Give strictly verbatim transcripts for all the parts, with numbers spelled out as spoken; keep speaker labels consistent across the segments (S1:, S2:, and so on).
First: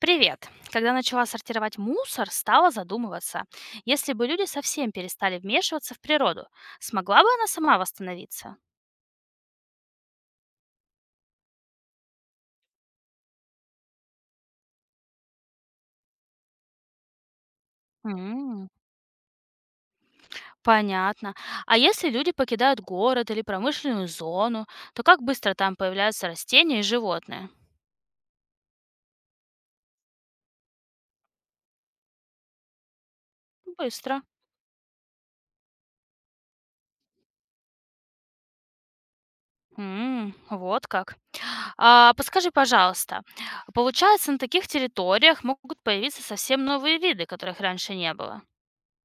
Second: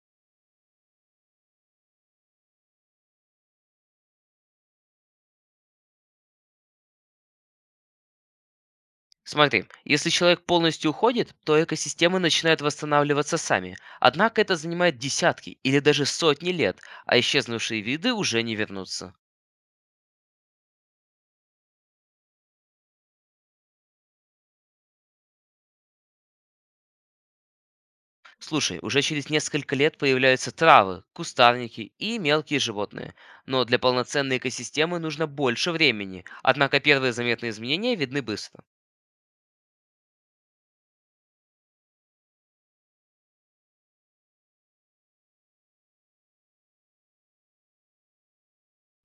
S1: Привет! Когда начала сортировать мусор, стала задумываться, если бы люди совсем перестали вмешиваться в природу, смогла бы она сама восстановиться?
S2: Смотри, если человек полностью уходит, то экосистемы начинают восстанавливаться сами. Однако это занимает десятки или даже сотни лет, а исчезнувшие виды уже не
S1: М,
S2: вернутся.
S1: понятно. А если люди покидают город или промышленную зону, то как быстро там появляются растения и животные?
S2: Слушай, уже через несколько лет появляются травы, кустарники и мелкие животные. Но для
S1: Быстро.
S2: полноценной экосистемы нужно больше времени, однако первые заметные изменения видны быстро.
S1: М, вот как. А, подскажи, пожалуйста, получается, на таких территориях могут появиться совсем новые виды, которых раньше не было?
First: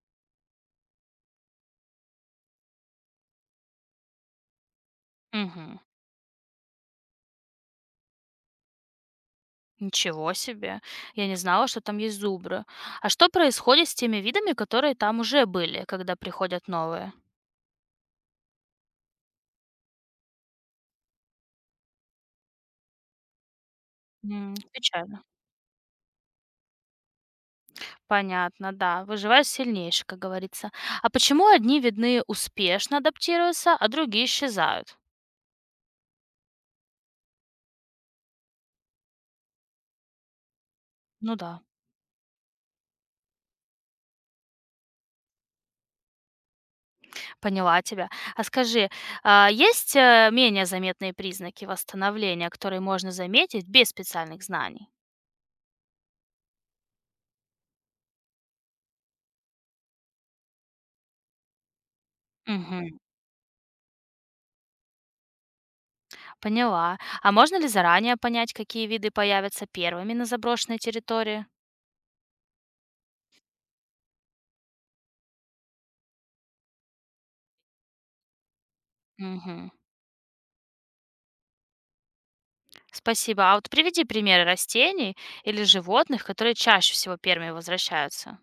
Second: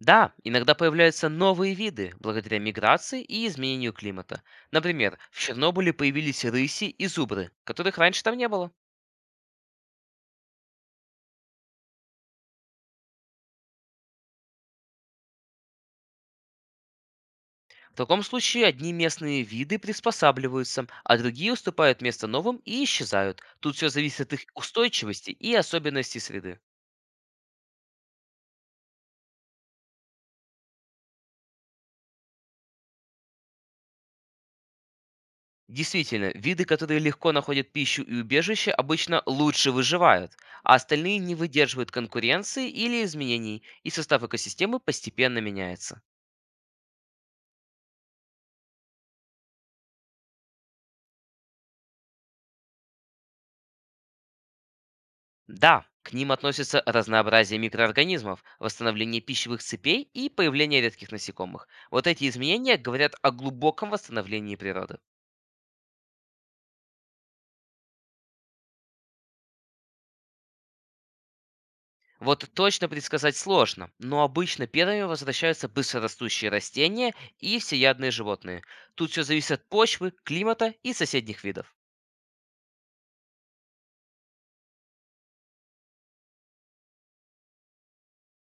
S2: Да, иногда появляются новые виды благодаря миграции и изменению климата. Например, в
S1: Мгм.
S2: Чернобыле появились рыси и зубры, которых раньше там не было.
S1: Ничего себе! Я не знала, что там есть зубры. А что происходит с теми видами, которые там уже были, когда приходят новые?
S2: В таком случае одни местные виды приспосабливаются, а другие уступают место новым и исчезают. Тут все зависит от их
S1: М, печально.
S2: устойчивости и особенностей среды.
S1: Понятно, да. Выживает сильнейший, как говорится. А почему одни видны успешно адаптируются, а другие исчезают?
S2: Действительно, виды, которые легко находят пищу и убежище, обычно лучше выживают, а остальные не
S1: Ну да,
S2: выдерживают конкуренции или изменений, и состав экосистемы постепенно меняется.
S1: поняла тебя. А скажи, а есть э, менее заметные признаки восстановления, которые можно заметить без специальных знаний?
S2: Да, к ним относятся разнообразие микроорганизмов, восстановление пищевых цепей и появление редких насекомых. Вот эти изменения
S1: Мгм.
S2: говорят о глубоком восстановлении природы.
S1: Поняла. А можно ли заранее понять, какие виды появятся первыми на заброшенной территории?
S2: Вот точно предсказать сложно, но обычно первыми возвращаются быстрорастущие растения и всеядные животные. Тут все зависит от
S1: Мгм.
S2: почвы, климата и соседних видов.
S1: Спасибо. А вот приведи примеры растений или животных, которые чаще всего первыми возвращаются.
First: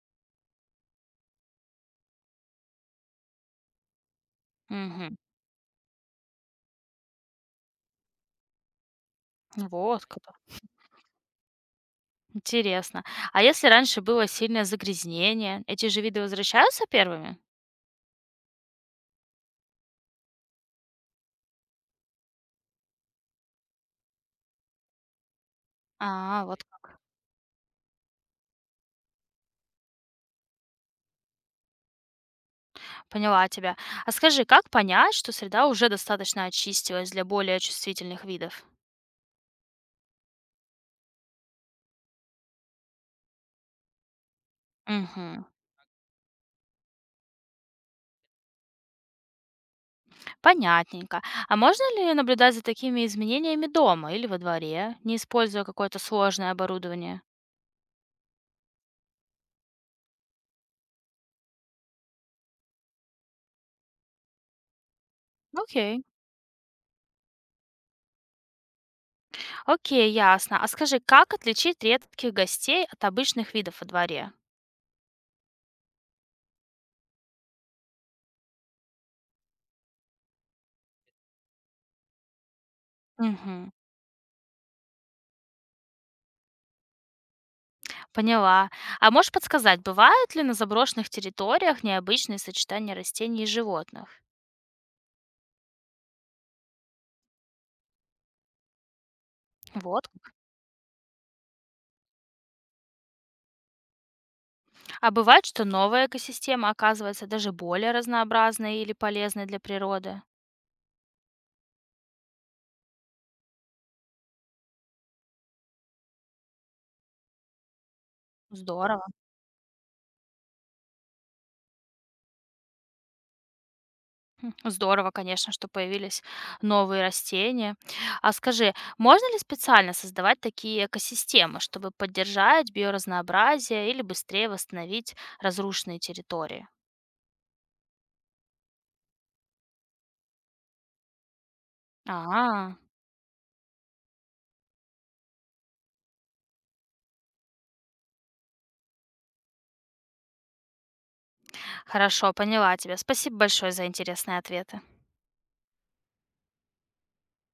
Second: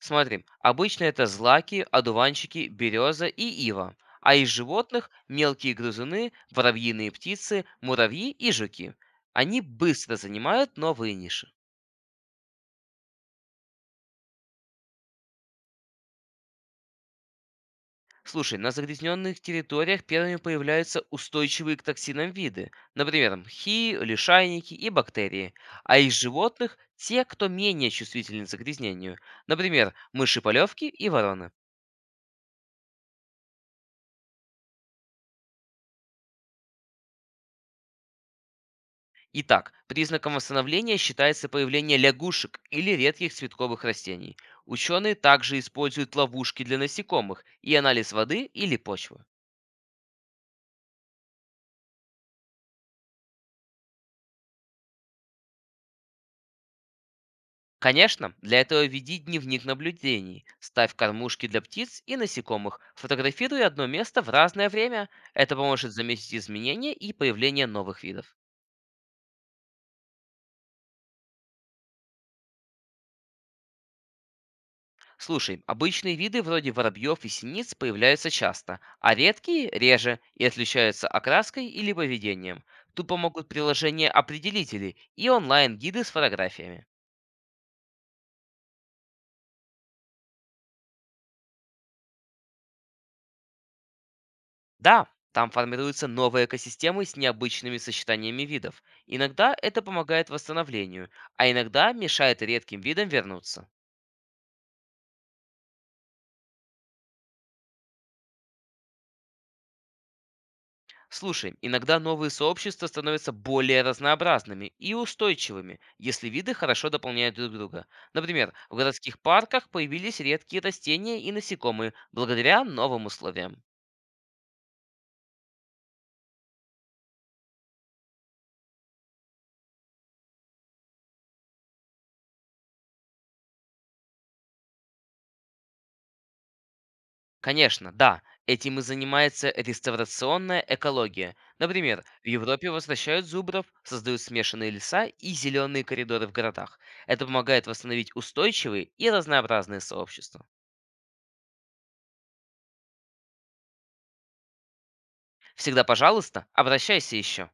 S2: Смотри, обычно это злаки, одуванчики, береза и ива. А из животных
S1: Мгм.
S2: мелкие грызуны, воробьиные птицы, муравьи и жуки. Они
S1: Вот
S2: быстро
S1: как.
S2: занимают новые ниши.
S1: Интересно. А если раньше было сильное загрязнение, эти же виды возвращаются первыми?
S2: Слушай, на загрязненных территориях первыми появляются устойчивые к токсинам виды, например, мхи, лишайники и бактерии, а из
S1: А, вот
S2: животных—
S1: как,
S2: те, кто менее чувствителен к загрязнению, например, мыши полевки и вороны.
S1: поняла тебя. А скажи, как понять, что среда уже достаточно очистилась для более чувствительных видов?
S2: Итак, признаком восстановления считается появление лягушек или редких цветковых растений. Ученые
S1: Мгм.
S2: также используют ловушки для насекомых и анализ воды или почвы.
S1: Понятненько. А можно ли наблюдать за такими изменениями дома или во дворе, не используя какое-то сложное оборудование?
S2: Конечно, для этого веди дневник наблюдений. Ставь кормушки для птиц и насекомых. Фотографируй одно место в разное время. Это поможет
S1: Окей.
S2: заметить изменения и появление новых видов.
S1: Окей, ясно. А скажи, как отличить редких гостей от обычных видов во дворе?
S2: Слушай, обычные виды вроде воробьев и синиц появляются часто, а редкие— реже и отличаются окраской или поведением. Тут помогут
S1: Мгм.
S2: приложения определителей и онлайн-гиды с фотографиями.
S1: Поняла. А можешь подсказать, бывают ли на заброшенных территориях необычные сочетания растений и животных?
S2: Да, там формируются новые экосистемы с необычными сочетаниями видов. Иногда это
S1: Вот
S2: помогает
S1: как.
S2: восстановлению, а иногда мешает редким видам вернуться.
S1: А бывает, что новая экосистема оказывается даже более разнообразной или полезной для природы?
S2: Слушай, иногда новые сообщества становятся более разнообразными и устойчивыми, если виды хорошо дополняют друг друга. Например, в
S1: Здорово.
S2: городских парках появились редкие растения и насекомые благодаря новым условиям.
S1: Хм, здорово, конечно, что появились новые растения. А скажи, можно ли специально создавать такие экосистемы, чтобы поддержать биоразнообразие или быстрее восстановить разрушенные территории?
S2: Конечно, да, этим и занимается реставрационная экология. Например, в Европе
S1: А,
S2: возвращают зубров, создают смешанные леса и зеленые коридоры в городах. Это помогает восстановить устойчивые и разнообразные сообщества.
S1: хорошо, поняла тебя. Спасибо большое за интересные ответы.
S2: Всегда, пожалуйста, обращайся еще.